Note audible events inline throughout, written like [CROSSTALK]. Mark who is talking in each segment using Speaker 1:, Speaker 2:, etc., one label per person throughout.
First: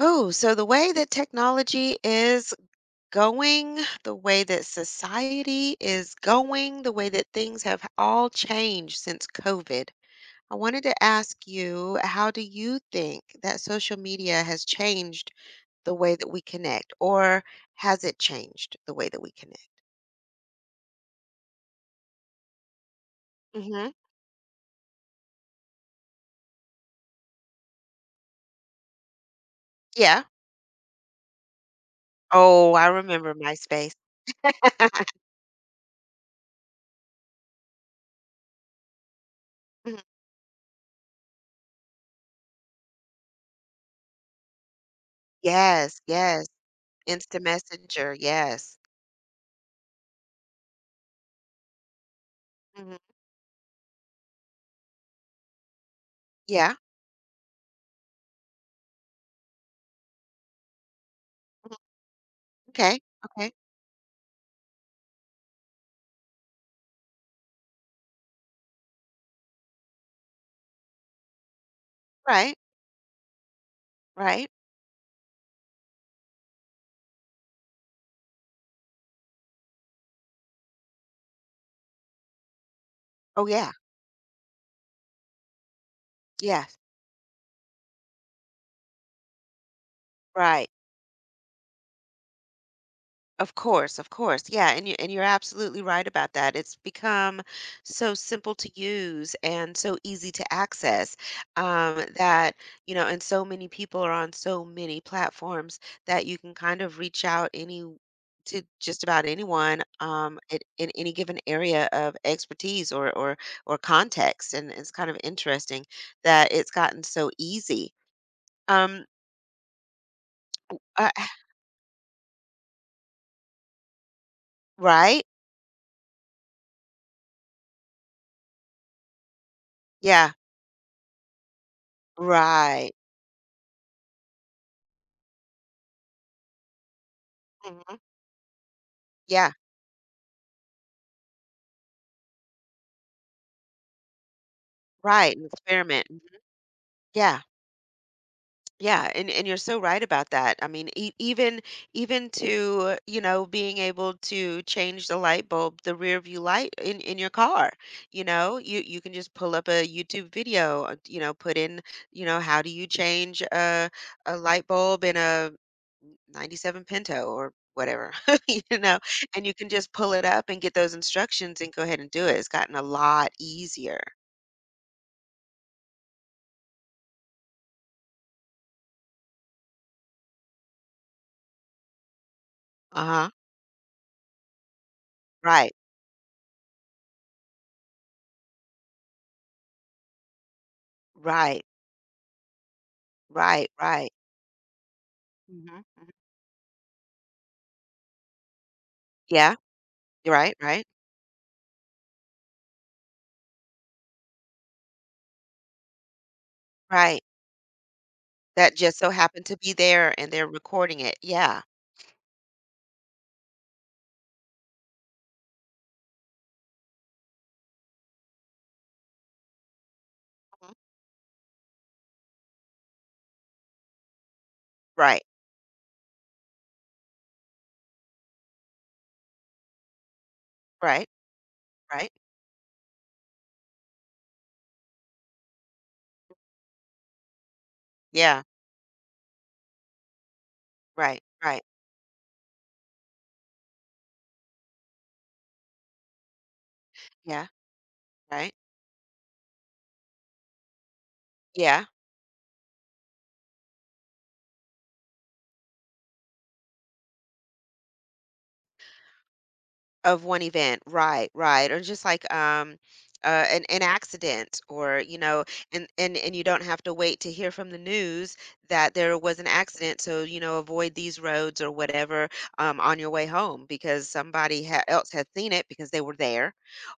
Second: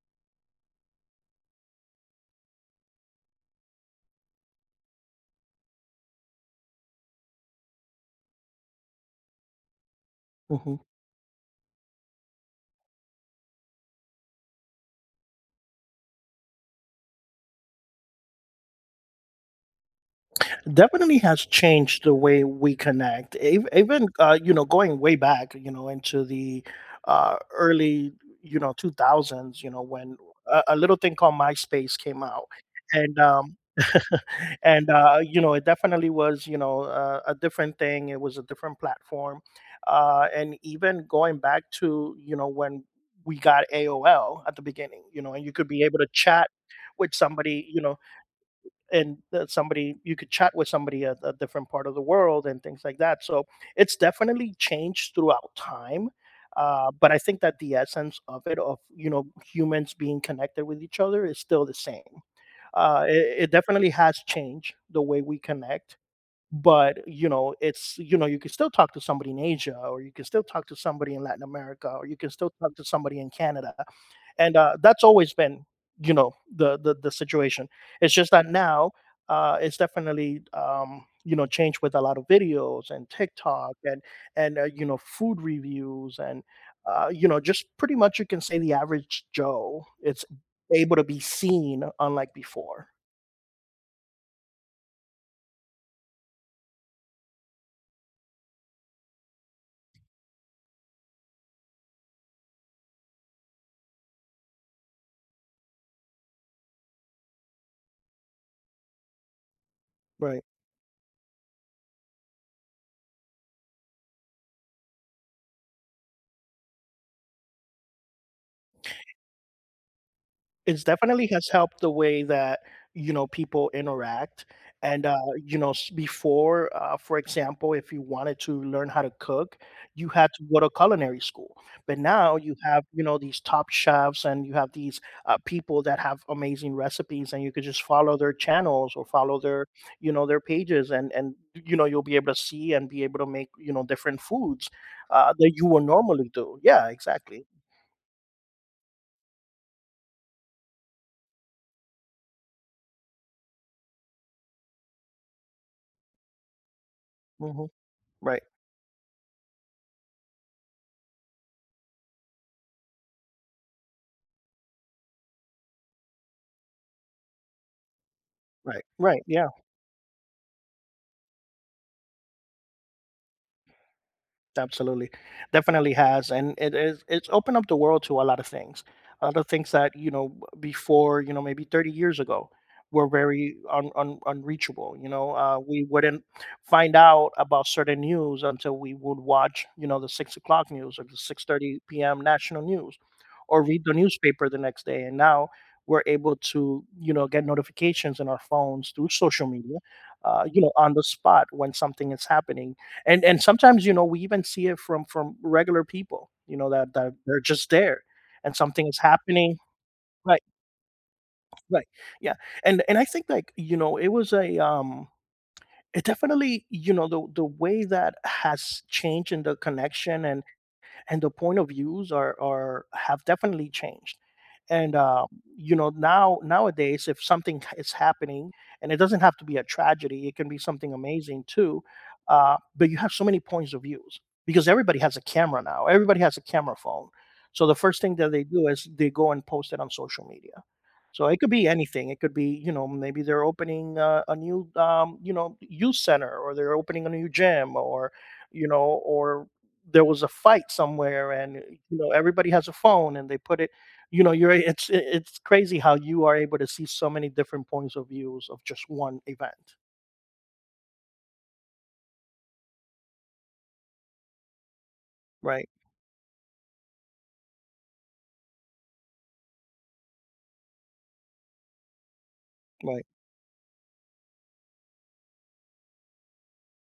Speaker 1: Oh, so the way that technology is going, the way that society is going, the way that things have all changed since COVID. I
Speaker 2: Mhm.
Speaker 1: wanted to ask you, how do you think that social media has changed the way that we connect, or has it changed the way that we connect?
Speaker 2: Definitely has changed the way we connect. Ev-
Speaker 1: hmm
Speaker 2: Even you know, going way back, you know, into the early, you know, two thousands, you know, when
Speaker 1: Yeah.
Speaker 2: a little thing called MySpace came out,
Speaker 1: Oh, I
Speaker 2: and
Speaker 1: remember
Speaker 2: [LAUGHS]
Speaker 1: MySpace.
Speaker 2: and
Speaker 1: [LAUGHS]
Speaker 2: uh, you know, it definitely was, you know, a different thing. It was a different platform,
Speaker 1: Mhm.
Speaker 2: and even going back to, you know, when we got AOL at the beginning, you know, and you could be able
Speaker 1: Yes,
Speaker 2: to
Speaker 1: yes.
Speaker 2: chat with
Speaker 1: Instant
Speaker 2: somebody, you know,
Speaker 1: Messenger. Yes.
Speaker 2: and somebody, you could chat with somebody at a different part of the world and things like
Speaker 1: hmm
Speaker 2: that. So it's definitely changed throughout time.
Speaker 1: Yeah.
Speaker 2: But I think that the essence of it, of, you know, humans being connected with each other, is still the
Speaker 1: Mhm.
Speaker 2: same.
Speaker 1: Okay.
Speaker 2: It
Speaker 1: Okay.
Speaker 2: definitely has changed the way we connect, but, you know, it's, you know, you can still talk to somebody in Asia, or you can still talk to somebody in Latin America, or you can still
Speaker 1: Right.
Speaker 2: talk to somebody in Canada,
Speaker 1: Right.
Speaker 2: and that's always been, you know, the situation. It's just that now, it's definitely, you know, changed with a lot of videos and
Speaker 1: Oh, yeah.
Speaker 2: tiktok, and you know, food reviews, and
Speaker 1: Yes.
Speaker 2: uh, you know, just pretty much you can say the average joe, it's
Speaker 1: Right.
Speaker 2: able to be seen unlike before.
Speaker 1: Of course, of course. Yeah, and you're absolutely right about that. It's become so simple to use and so easy to access, that, you know, and so many people are on so many platforms that you can kind of reach out any to just about anyone,
Speaker 2: Right.
Speaker 1: at in any given area of expertise or context, and it's kind of interesting that it's gotten so easy. Um,
Speaker 2: It's
Speaker 1: uh,
Speaker 2: definitely
Speaker 1: [SIGHS]
Speaker 2: has helped the way that, you know, people interact, and
Speaker 1: right?
Speaker 2: you know, before, for example, if you wanted to learn how to cook, you had
Speaker 1: Yeah.
Speaker 2: to go to culinary school. But now you have,
Speaker 1: Right.
Speaker 2: you know, these top chefs and you have these, people that have amazing recipes, and you could just
Speaker 1: Mhm.
Speaker 2: follow their channels or follow
Speaker 1: Yeah,
Speaker 2: their, you know, their pages, and you know, you'll be able to see and be able to make, you know, different foods,
Speaker 1: right, and
Speaker 2: that you would
Speaker 1: experiment. Mhm.
Speaker 2: normally do. Yeah,
Speaker 1: Yeah,
Speaker 2: exactly.
Speaker 1: yeah, and you're so right about that. I mean, e even even to, you know, being able to change the light bulb, the rear view light in your
Speaker 2: Hmm.
Speaker 1: car, you
Speaker 2: Right,
Speaker 1: know, you can just pull up a YouTube video, you know, put in, you know, how do you change a light bulb in a 97 Pinto or whatever, [LAUGHS] you
Speaker 2: right,
Speaker 1: know,
Speaker 2: right,
Speaker 1: and
Speaker 2: yeah.
Speaker 1: you can just pull it up and get those instructions and go ahead and do it. It's gotten a lot easier.
Speaker 2: Absolutely. Definitely has. And it is, it's opened up the world to a lot of things. A lot of things that, you know, before, you know, maybe 30 years ago were
Speaker 1: Uh-huh.
Speaker 2: very unreachable. You know,
Speaker 1: Right.
Speaker 2: we wouldn't find out about certain news until we would watch, you know, the 6 o'clock news or the
Speaker 1: Right,
Speaker 2: 6:30 p.m. national news, or
Speaker 1: right,
Speaker 2: read the
Speaker 1: right.
Speaker 2: newspaper the next day. And now
Speaker 1: Mhm,
Speaker 2: we're
Speaker 1: mhm.
Speaker 2: able to, you know, get notifications in our phones through social
Speaker 1: Yeah,
Speaker 2: media,
Speaker 1: you're right,
Speaker 2: you know,
Speaker 1: right,
Speaker 2: on the spot when something is happening. And sometimes, you know, we even see it from regular people, you know, that
Speaker 1: right.
Speaker 2: they're just there and
Speaker 1: That
Speaker 2: something is
Speaker 1: just so happened
Speaker 2: happening.
Speaker 1: to be there and
Speaker 2: Right,
Speaker 1: they're recording it. Yeah.
Speaker 2: right, yeah. And I think, like, you know, it was a, it definitely, you know, the way that has changed in the connection, and
Speaker 1: Mhm.
Speaker 2: and the point of views are have definitely changed. And
Speaker 1: Right,
Speaker 2: You know, now, nowadays, if something is happening, and it doesn't have to be a tragedy, it can be something
Speaker 1: right,
Speaker 2: amazing too,
Speaker 1: right.
Speaker 2: but you have so many points of views because everybody has a camera now, everybody has a camera phone, so the first thing that they
Speaker 1: Yeah,
Speaker 2: do is they go and post it on social media.
Speaker 1: right,
Speaker 2: So it could
Speaker 1: right.
Speaker 2: be anything. It could be, you know, maybe they're opening, a new, you know, youth center, or they're opening a new
Speaker 1: Yeah,
Speaker 2: gym, or,
Speaker 1: right.
Speaker 2: you know, or there was a fight somewhere, and
Speaker 1: Yeah,
Speaker 2: you know, everybody has a phone and they put it, you know, you're, it's crazy how you are able to see so many different points of views of just one event.
Speaker 1: of one event. Right, right. Or just like, an accident or, you know,
Speaker 2: Right,
Speaker 1: and you don't have to wait to hear from the news that there was an accident, so, you know, avoid these roads or whatever, on
Speaker 2: right,
Speaker 1: your way home because somebody ha else has seen it because they were there.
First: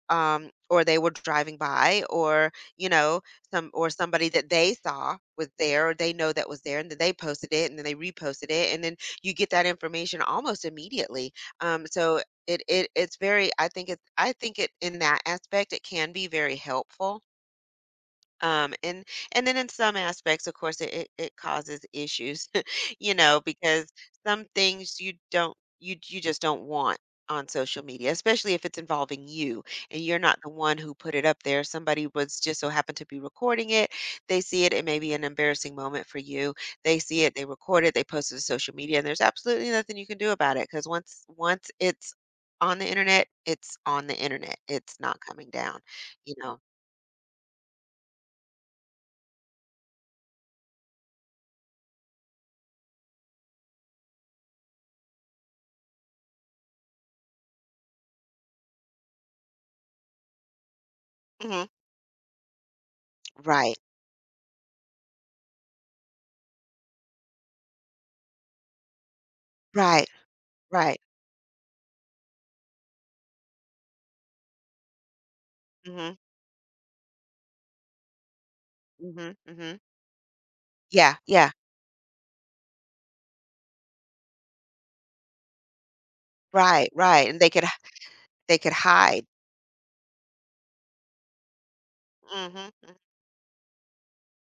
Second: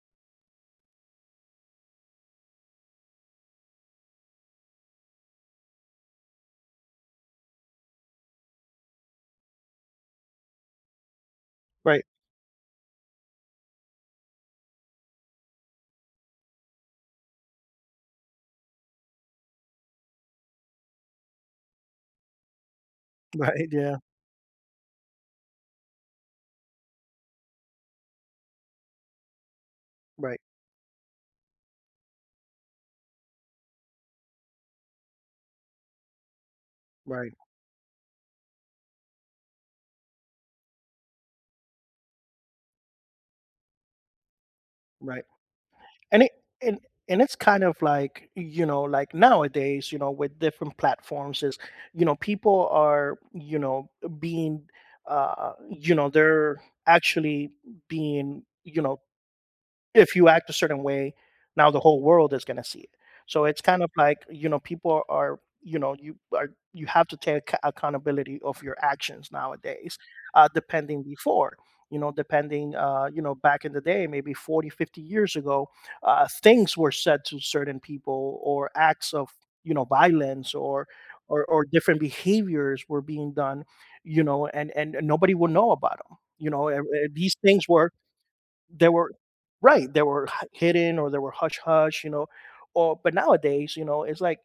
Speaker 1: Um, or they were driving by, or you know, somebody that they saw was there, or they know that was there, and then they posted it, and then they reposted it, and then you get that information almost immediately.
Speaker 2: right.
Speaker 1: So it's very, I think it in that aspect, it can be very helpful um, and and then in some aspects, of course, it causes issues, [LAUGHS] you
Speaker 2: [LAUGHS]
Speaker 1: know,
Speaker 2: Right,
Speaker 1: because
Speaker 2: yeah,
Speaker 1: some things you just don't want on social media, especially if it's involving you and you're
Speaker 2: right,
Speaker 1: not the one who put it up there. Somebody was just so happened to be recording it. They see it. It may be an embarrassing moment for you. They see
Speaker 2: right,
Speaker 1: it. They record it. They post it to social media, and there's absolutely nothing you can do about it because once it's on the internet, it's on the internet. It's not
Speaker 2: right.
Speaker 1: coming down,
Speaker 2: and it
Speaker 1: you know.
Speaker 2: and and it's kind of like, you know, like nowadays, you know, with different platforms is, you know, people are, you know, being, you know, they're actually being, you know, if you act a certain way,
Speaker 1: hmm
Speaker 2: now the whole world is gonna see it. So it's
Speaker 1: Right.
Speaker 2: kind of like, you know, people are, you know, you are, you have to take ac accountability of your actions nowadays,
Speaker 1: Right, right.
Speaker 2: depending before, you know, depending, you know, back in the day, maybe 40, 50 years ago,
Speaker 1: Mhm,
Speaker 2: things were said to certain people, or acts of,
Speaker 1: mhm,
Speaker 2: you
Speaker 1: mhm.
Speaker 2: know, violence or
Speaker 1: Yeah,
Speaker 2: or
Speaker 1: yeah.
Speaker 2: or different behaviors were being done, you know, and nobody would know about them. You know, and,
Speaker 1: Right, right,
Speaker 2: these
Speaker 1: and
Speaker 2: things were
Speaker 1: they could
Speaker 2: there were
Speaker 1: hide.
Speaker 2: right, there were hi hidden, or there were hush-hush, you know,
Speaker 1: Mhm,
Speaker 2: or
Speaker 1: mhm.
Speaker 2: but nowadays, you know, it's like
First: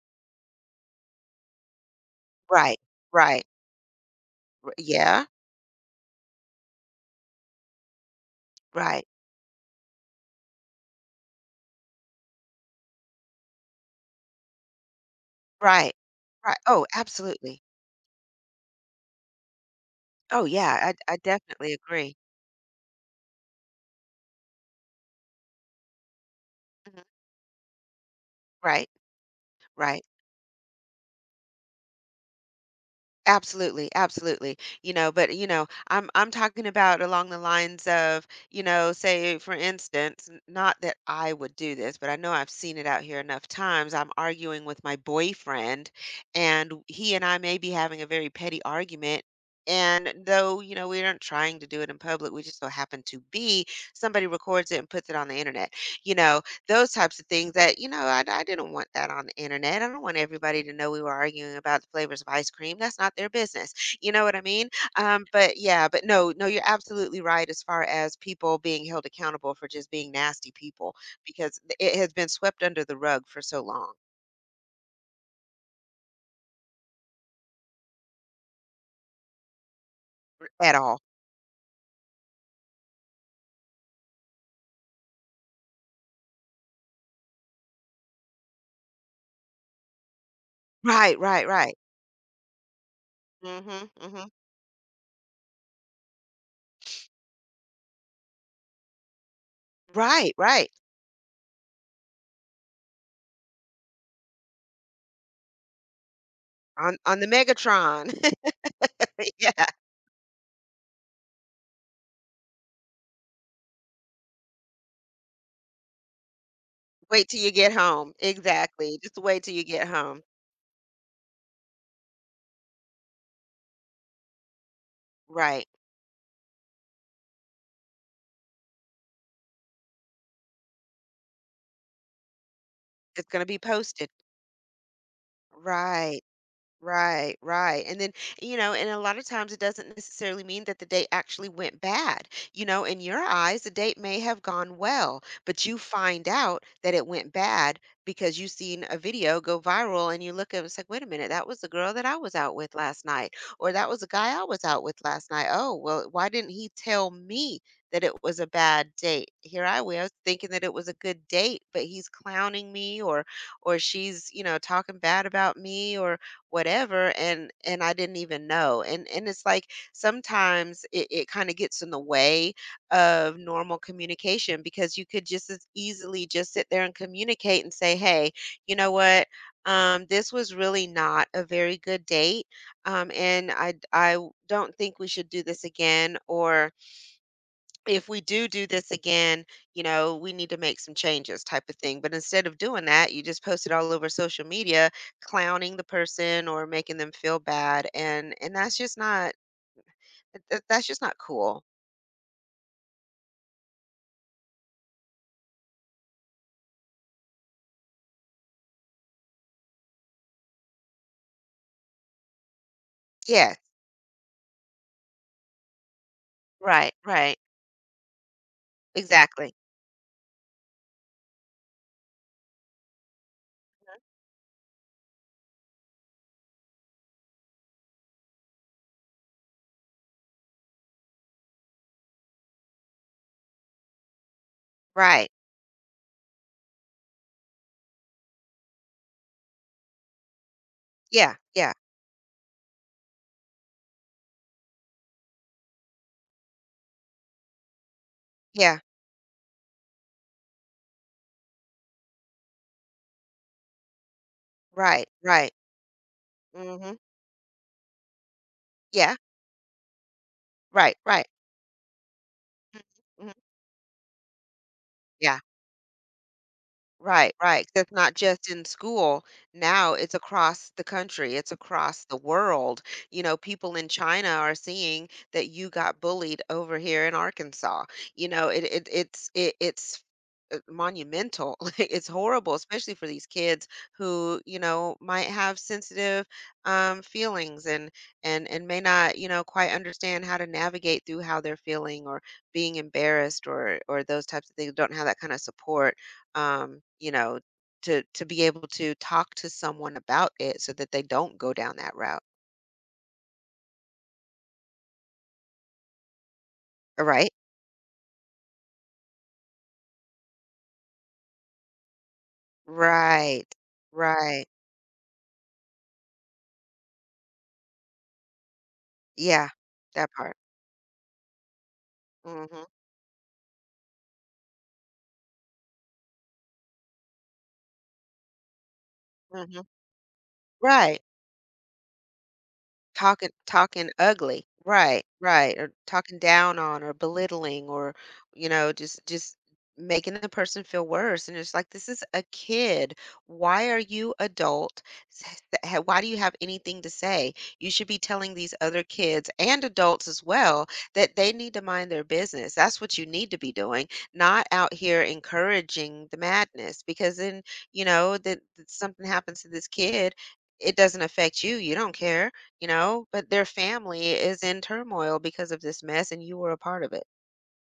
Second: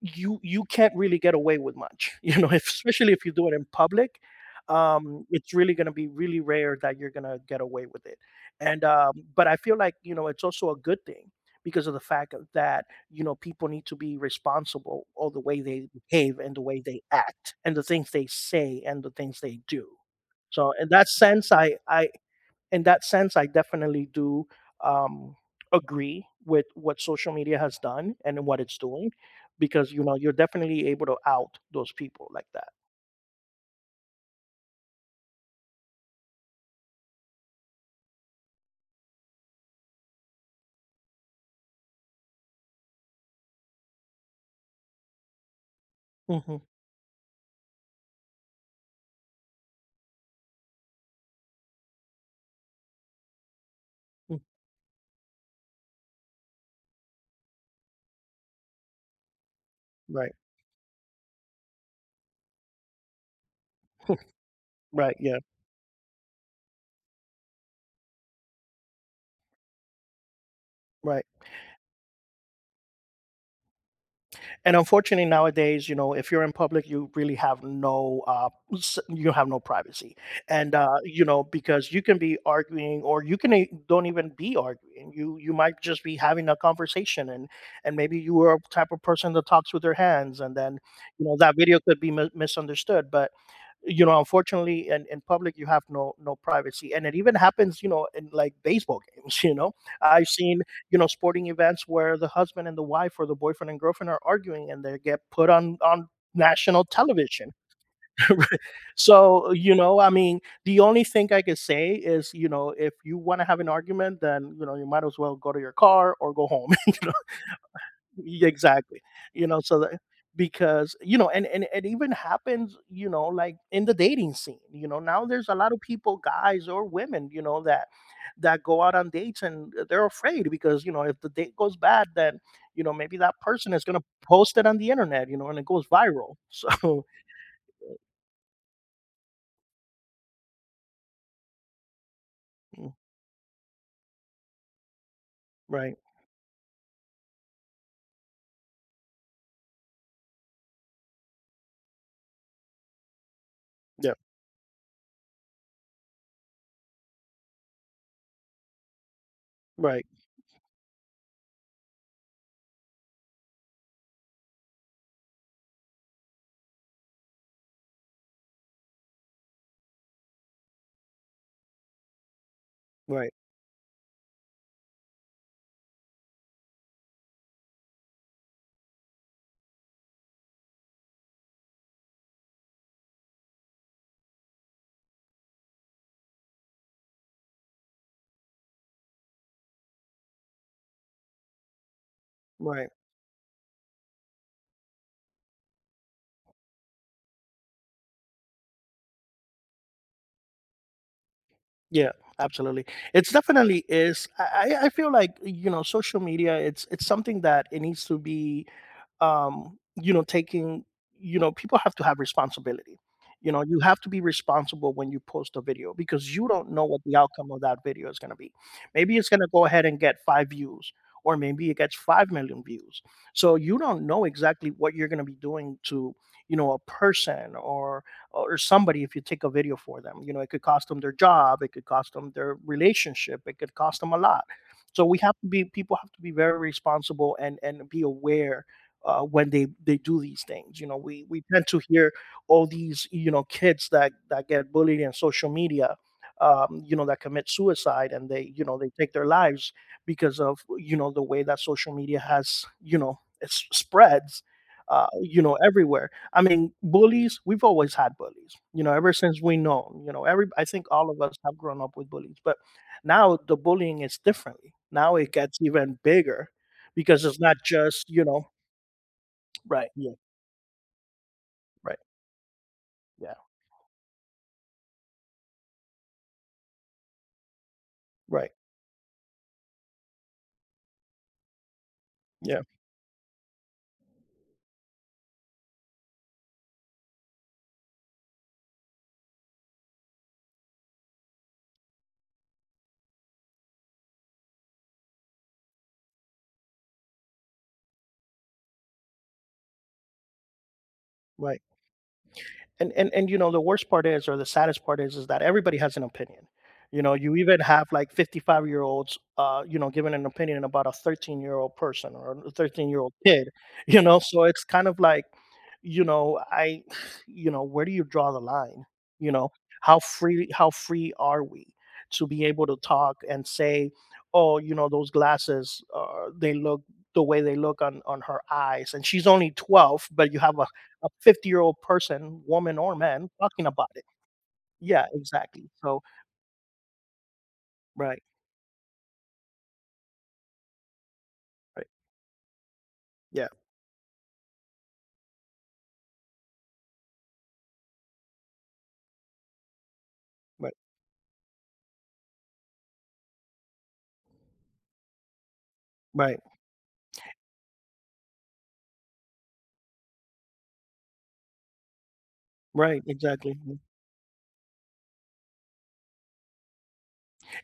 Speaker 2: you can't really get away with much, [LAUGHS] you know, if,
Speaker 1: Right,
Speaker 2: especially if you
Speaker 1: right,
Speaker 2: do it in public,
Speaker 1: r yeah,
Speaker 2: it's really gonna be really rare that you're gonna get away with it, and,
Speaker 1: right,
Speaker 2: but I feel like, you know, it's also a good thing because of the fact of that, you know, people need to be responsible of the way they
Speaker 1: right,
Speaker 2: behave and
Speaker 1: right.
Speaker 2: the way
Speaker 1: Oh,
Speaker 2: they act
Speaker 1: absolutely.
Speaker 2: and the things they say and the things they do.
Speaker 1: Oh,
Speaker 2: So in
Speaker 1: yeah,
Speaker 2: that
Speaker 1: I
Speaker 2: sense,
Speaker 1: definitely
Speaker 2: I
Speaker 1: agree.
Speaker 2: in that sense, I definitely do, um, agree with what
Speaker 1: Mhm.
Speaker 2: social media has done and what it's
Speaker 1: Right,
Speaker 2: doing, because, you
Speaker 1: right.
Speaker 2: know, you're definitely able to out those people like that.
Speaker 1: Absolutely, absolutely. You know, but you know, I'm talking about along the lines of, you know, say for instance, not that I would do this, but I know I've seen it out here enough times. I'm arguing with my boyfriend
Speaker 2: Hmm.
Speaker 1: and he and I may be having a very petty argument. And though, you know, we aren't trying to do it in public, we just so happen to be, somebody records it and puts it on the internet, you know those types of things that you know I didn't want that on the internet. I don't want
Speaker 2: Right.
Speaker 1: everybody to know we were arguing about the flavors of ice cream. That's not their business. You know what I mean?
Speaker 2: Right.
Speaker 1: Um,
Speaker 2: Yeah.
Speaker 1: but yeah, but no you're absolutely right as far as people being held accountable for just being nasty people
Speaker 2: Right.
Speaker 1: because it has been swept under the rug for so long.
Speaker 2: And unfortunately nowadays, you know, if you're in public, you really have no, you have no privacy. and
Speaker 1: At
Speaker 2: uh
Speaker 1: all.
Speaker 2: you know, because you can be arguing, or you can, don't even be arguing, you might just be having a conversation, and maybe you are a type of person that talks with their hands, and then,
Speaker 1: right
Speaker 2: you know,
Speaker 1: right
Speaker 2: that
Speaker 1: right
Speaker 2: video could be misunderstood. But,
Speaker 1: Mm-hmm,
Speaker 2: you know,
Speaker 1: mm-hmm.
Speaker 2: unfortunately, in public, you have no, no privacy. And it even happens, you know, in, like, baseball games. [LAUGHS] You know, I've
Speaker 1: right
Speaker 2: seen,
Speaker 1: right
Speaker 2: you know, sporting events where the husband and the wife, or the boyfriend and girlfriend, are arguing and they get put on national
Speaker 1: On the
Speaker 2: television.
Speaker 1: megatron.
Speaker 2: [LAUGHS] So,
Speaker 1: [LAUGHS] Yeah.
Speaker 2: you know, I mean, the only thing I could say is, you know, if you want to have an argument, then, you know, you might as well go to your car or go home. [LAUGHS]
Speaker 1: Wait till you get home,
Speaker 2: Y
Speaker 1: exactly,
Speaker 2: exactly,
Speaker 1: just wait
Speaker 2: you
Speaker 1: till
Speaker 2: know,
Speaker 1: you
Speaker 2: so
Speaker 1: get
Speaker 2: that,
Speaker 1: home.
Speaker 2: because, you know, and it even happens, you know, like, in the dating scene, you know, now there's a
Speaker 1: Right.
Speaker 2: lot of people, guys or women, you know, that that go out on dates and they're afraid because, you know, if the date goes bad, then, you know, maybe
Speaker 1: It's
Speaker 2: that
Speaker 1: going to be
Speaker 2: person is gonna
Speaker 1: posted.
Speaker 2: post it on the internet, you know, and it goes
Speaker 1: Right.
Speaker 2: viral. [LAUGHS] So,
Speaker 1: Right, right. And then, you know, and a lot of times it doesn't necessarily mean that the date actually went bad. You know,
Speaker 2: mm,
Speaker 1: in your eyes, the date may have gone well, but you
Speaker 2: right,
Speaker 1: find out that it went bad because you seen a video go viral and you look at it, it's like, wait a minute, that was the girl that I was out with last night, or that was the
Speaker 2: yeah,
Speaker 1: guy I was out with last night. Oh, well, why didn't he tell me that it was a bad date? Here I
Speaker 2: right,
Speaker 1: was thinking that it was a good date, but he's clowning me or she's, you know, talking bad about me or whatever and I didn't even know. And it's like sometimes it kind of gets in the way
Speaker 2: right,
Speaker 1: of normal communication because you could just as easily just sit there and communicate and say, hey, you know what? This was really not a very good date. And I don't think we should do this again or if we do do this again, you know, we need to make some changes type of thing. But instead of doing
Speaker 2: right,
Speaker 1: that, you just post it all over social media, clowning the person or making them feel bad. And that's just not, that's just not cool.
Speaker 2: yeah, absolutely. It's definitely is, I feel like, you know, social media, it's something that it needs to be, you know, taking, you know, people have to have responsibility. You
Speaker 1: Yes.
Speaker 2: know, you have to be responsible when you post a video, because you don't know
Speaker 1: Right.
Speaker 2: what the
Speaker 1: Right.
Speaker 2: outcome of that video is going to be. Maybe it's going to
Speaker 1: Exactly.
Speaker 2: go ahead and get five views, or maybe it gets 5 million views. So you don't know exactly what you're going to be doing to, you know, a person, or somebody, if you take a video for them. You know, it could cost them their job, it could cost them their relationship, it could cost them a lot. So we
Speaker 1: Right.
Speaker 2: have to be, people have to be very responsible, and be aware, when they do these things. You know,
Speaker 1: Yeah.
Speaker 2: we tend
Speaker 1: Yeah.
Speaker 2: to hear all these, you know, kids that that get bullied in social media, you know, that commit suicide, and they, you know,
Speaker 1: Yeah.
Speaker 2: they take their lives because of, you know, the way that social media has, you know, it spreads.
Speaker 1: Right.
Speaker 2: You
Speaker 1: Right.
Speaker 2: know, everywhere. I mean,
Speaker 1: hmm
Speaker 2: bullies. We've always had bullies. You know, ever
Speaker 1: Yeah.
Speaker 2: since we know. You know, every. I think
Speaker 1: Right.
Speaker 2: all of
Speaker 1: Right.
Speaker 2: us have grown up with bullies, but
Speaker 1: Mhm, mhm.
Speaker 2: now the bullying is differently. Now it
Speaker 1: Yeah.
Speaker 2: gets even bigger because
Speaker 1: Right,
Speaker 2: it's not
Speaker 1: right, 'cause it's
Speaker 2: just,
Speaker 1: not
Speaker 2: you know,
Speaker 1: just in school.
Speaker 2: right,
Speaker 1: Now
Speaker 2: yeah,
Speaker 1: it's across the country, it's
Speaker 2: right,
Speaker 1: across the world. You
Speaker 2: yeah,
Speaker 1: know, people in China are seeing that you got bullied over here in Arkansas. You know,
Speaker 2: right,
Speaker 1: it's monumental. [LAUGHS] Like, it's horrible,
Speaker 2: yeah,
Speaker 1: especially for these kids who, you know, might have sensitive feelings and and may not, you know, quite understand how to navigate through how they're feeling or being embarrassed or those types of things, don't have that kind of support you know, to be able to talk to someone about it so that they don't go
Speaker 2: right.
Speaker 1: down that route.
Speaker 2: And you know, the worst part is, or the saddest part is that everybody has an opinion. You know,
Speaker 1: Right?
Speaker 2: you even have like 55-year olds, you know, giving an opinion about a 13-year-old person, or a 13-year-old
Speaker 1: Right.
Speaker 2: kid. [LAUGHS] You know, so
Speaker 1: Right.
Speaker 2: it's kind of like, you know, I [SIGHS] you know, where do you draw the line? You know,
Speaker 1: Yeah.
Speaker 2: how
Speaker 1: That part.
Speaker 2: free, how free are we to be able
Speaker 1: Mhm.
Speaker 2: to talk and say, oh, you know, those glasses, they look the way they look on her eyes, and she's only
Speaker 1: Mhm.
Speaker 2: 12, but you have a
Speaker 1: Right.
Speaker 2: a 50-year-old person, woman or man,
Speaker 1: Talking
Speaker 2: talking about
Speaker 1: talking
Speaker 2: it.
Speaker 1: ugly.
Speaker 2: Yeah,
Speaker 1: Right, right,
Speaker 2: exactly.
Speaker 1: or
Speaker 2: So
Speaker 1: talking down on or belittling or,
Speaker 2: right,
Speaker 1: you know, just making the person feel worse, and it's like,
Speaker 2: right.
Speaker 1: "This is a kid.
Speaker 2: Yeah,
Speaker 1: Why are you adult? Why do you have anything to say? You should be telling these other kids and adults as well
Speaker 2: right,
Speaker 1: that they need to mind their business. That's what you need to be doing, not out here encouraging the
Speaker 2: right,
Speaker 1: madness because then, you know, that something happens to this kid, it doesn't affect you. You don't care you
Speaker 2: right,
Speaker 1: know, but their
Speaker 2: exactly. Mm.
Speaker 1: family is in turmoil because of this mess and you were a part of it.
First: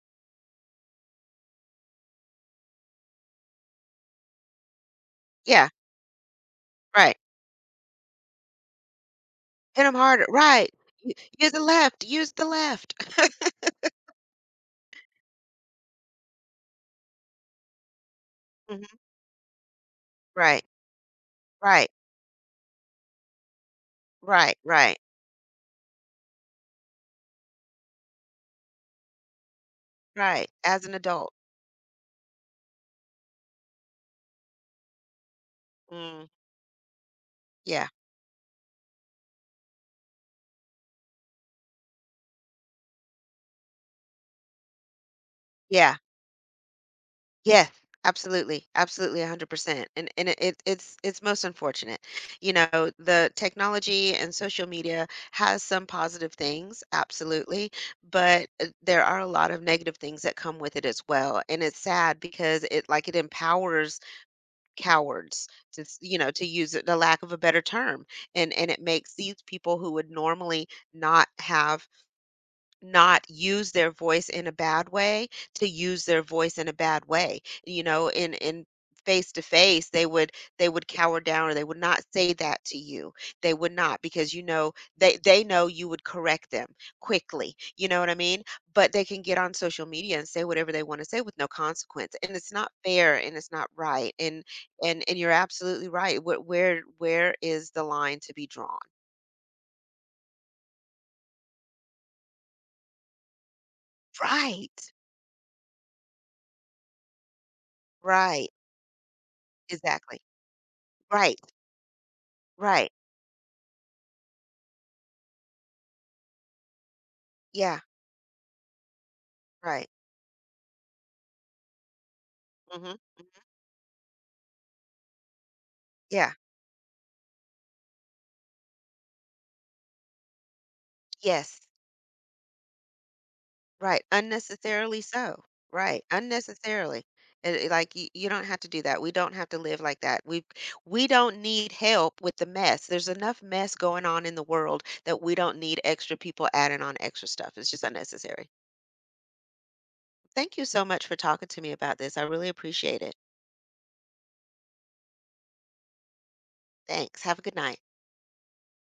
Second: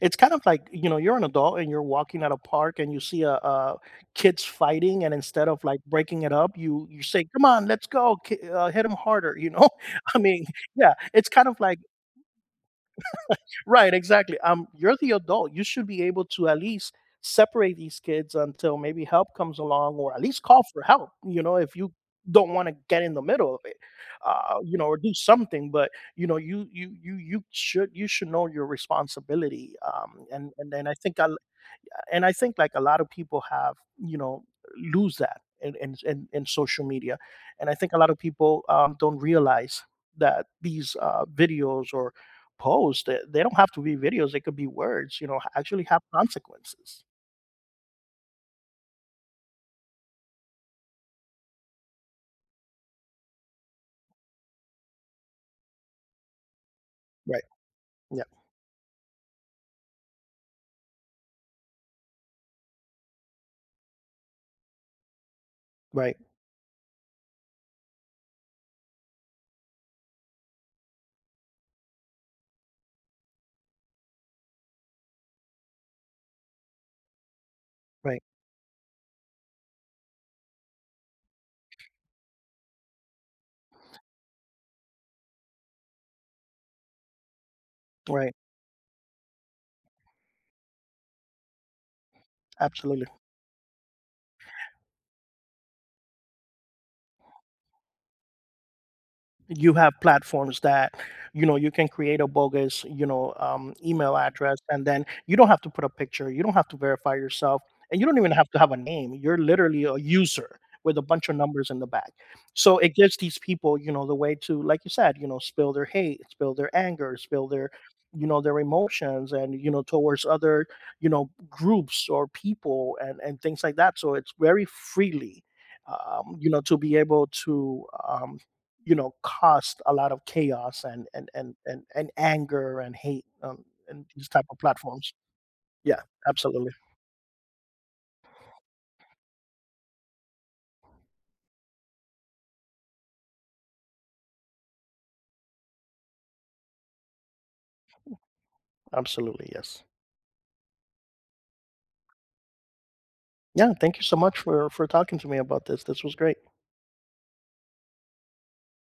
Speaker 2: It's kind of like, you know, you're an adult and you're walking at a park and you see a kids fighting, and instead of,
Speaker 1: Yeah,
Speaker 2: like, breaking it up, you
Speaker 1: right.
Speaker 2: say, "Come on, let's go, ki hit 'em harder," you know?
Speaker 1: Hit them
Speaker 2: [LAUGHS] I
Speaker 1: harder.
Speaker 2: mean,
Speaker 1: Right.
Speaker 2: yeah,
Speaker 1: U-
Speaker 2: it's kind
Speaker 1: Use
Speaker 2: of
Speaker 1: the
Speaker 2: like,
Speaker 1: left. Use the left. [LAUGHS]
Speaker 2: right, exactly. You're the adult. You should be able to at least separate these kids until
Speaker 1: Mhm.
Speaker 2: maybe help comes along, or at least call
Speaker 1: Right.
Speaker 2: for help. You know, if
Speaker 1: Right.
Speaker 2: you don't want to get in the middle of it,
Speaker 1: Right.
Speaker 2: you know, or
Speaker 1: Right.
Speaker 2: do something. But, you know, you should, you should know your responsibility.
Speaker 1: Right. As
Speaker 2: And I
Speaker 1: an
Speaker 2: think a,
Speaker 1: adult.
Speaker 2: and I think, like, a lot of people have, you know, lose that in,
Speaker 1: Mm,
Speaker 2: in social media. And I
Speaker 1: yeah.
Speaker 2: think a lot of people, don't realize that these, videos or posts, they don't have to be videos, they could be words, you know, actually
Speaker 1: Yeah.
Speaker 2: have consequences.
Speaker 1: Yes, absolutely, absolutely, 100%. And it's it's most unfortunate. You know, the technology and social media has some positive things,
Speaker 2: Right,
Speaker 1: absolutely,
Speaker 2: yeah,
Speaker 1: but there are a lot of negative things that come with it as well. And it's sad because it like it empowers cowards to,
Speaker 2: right,
Speaker 1: you know, to use the lack of a better term. And it makes these people who would normally not have not use their voice in a bad way, to use their voice in a bad way. You know,
Speaker 2: right,
Speaker 1: in face to face, they would cower down or they would not say that to you. They would not because you know they know you would correct them quickly. You know what I
Speaker 2: right,
Speaker 1: mean? But they can get on social media and say whatever they want to say with no consequence. And it's not
Speaker 2: absolutely.
Speaker 1: fair and it's not right. And you're absolutely right. Where is the line to be drawn?
Speaker 2: You have platforms that, you know, you can create a bogus, you know, email address,
Speaker 1: Right.
Speaker 2: and then you don't have to put a picture, you don't have to verify yourself, and you don't even have
Speaker 1: Right.
Speaker 2: to have a name, you're literally a
Speaker 1: Exactly.
Speaker 2: user with a bunch of
Speaker 1: Right.
Speaker 2: numbers in the back. So
Speaker 1: Right.
Speaker 2: it gives these people, you know, the way to, like you said, you know, spill their hate, spill their anger, spill their,
Speaker 1: Yeah,
Speaker 2: you know, their emotions, and, you know,
Speaker 1: right.
Speaker 2: towards other, you know, groups or
Speaker 1: hmm hmm
Speaker 2: people, and things like that. So it's very freely,
Speaker 1: Yeah.
Speaker 2: you know, to be able to, you know, caused a lot of chaos, and and and
Speaker 1: Yes.
Speaker 2: and and anger and hate on,
Speaker 1: Right.
Speaker 2: and these type of
Speaker 1: Unnecessarily
Speaker 2: platforms.
Speaker 1: so.
Speaker 2: Yeah,
Speaker 1: Right.
Speaker 2: absolutely,
Speaker 1: Unnecessarily. And it- like you don't have to do that. We don't have to live like that. We don't need help with the mess. There's enough mess going on in the world that we don't need extra people adding on extra stuff. It's just unnecessary.
Speaker 2: absolutely, yes.
Speaker 1: Thank you so much for talking to me about this. I really appreciate it.
Speaker 2: Yeah, thank you so much for talking to me about this. This was great.
Speaker 1: Thanks. Have a good night.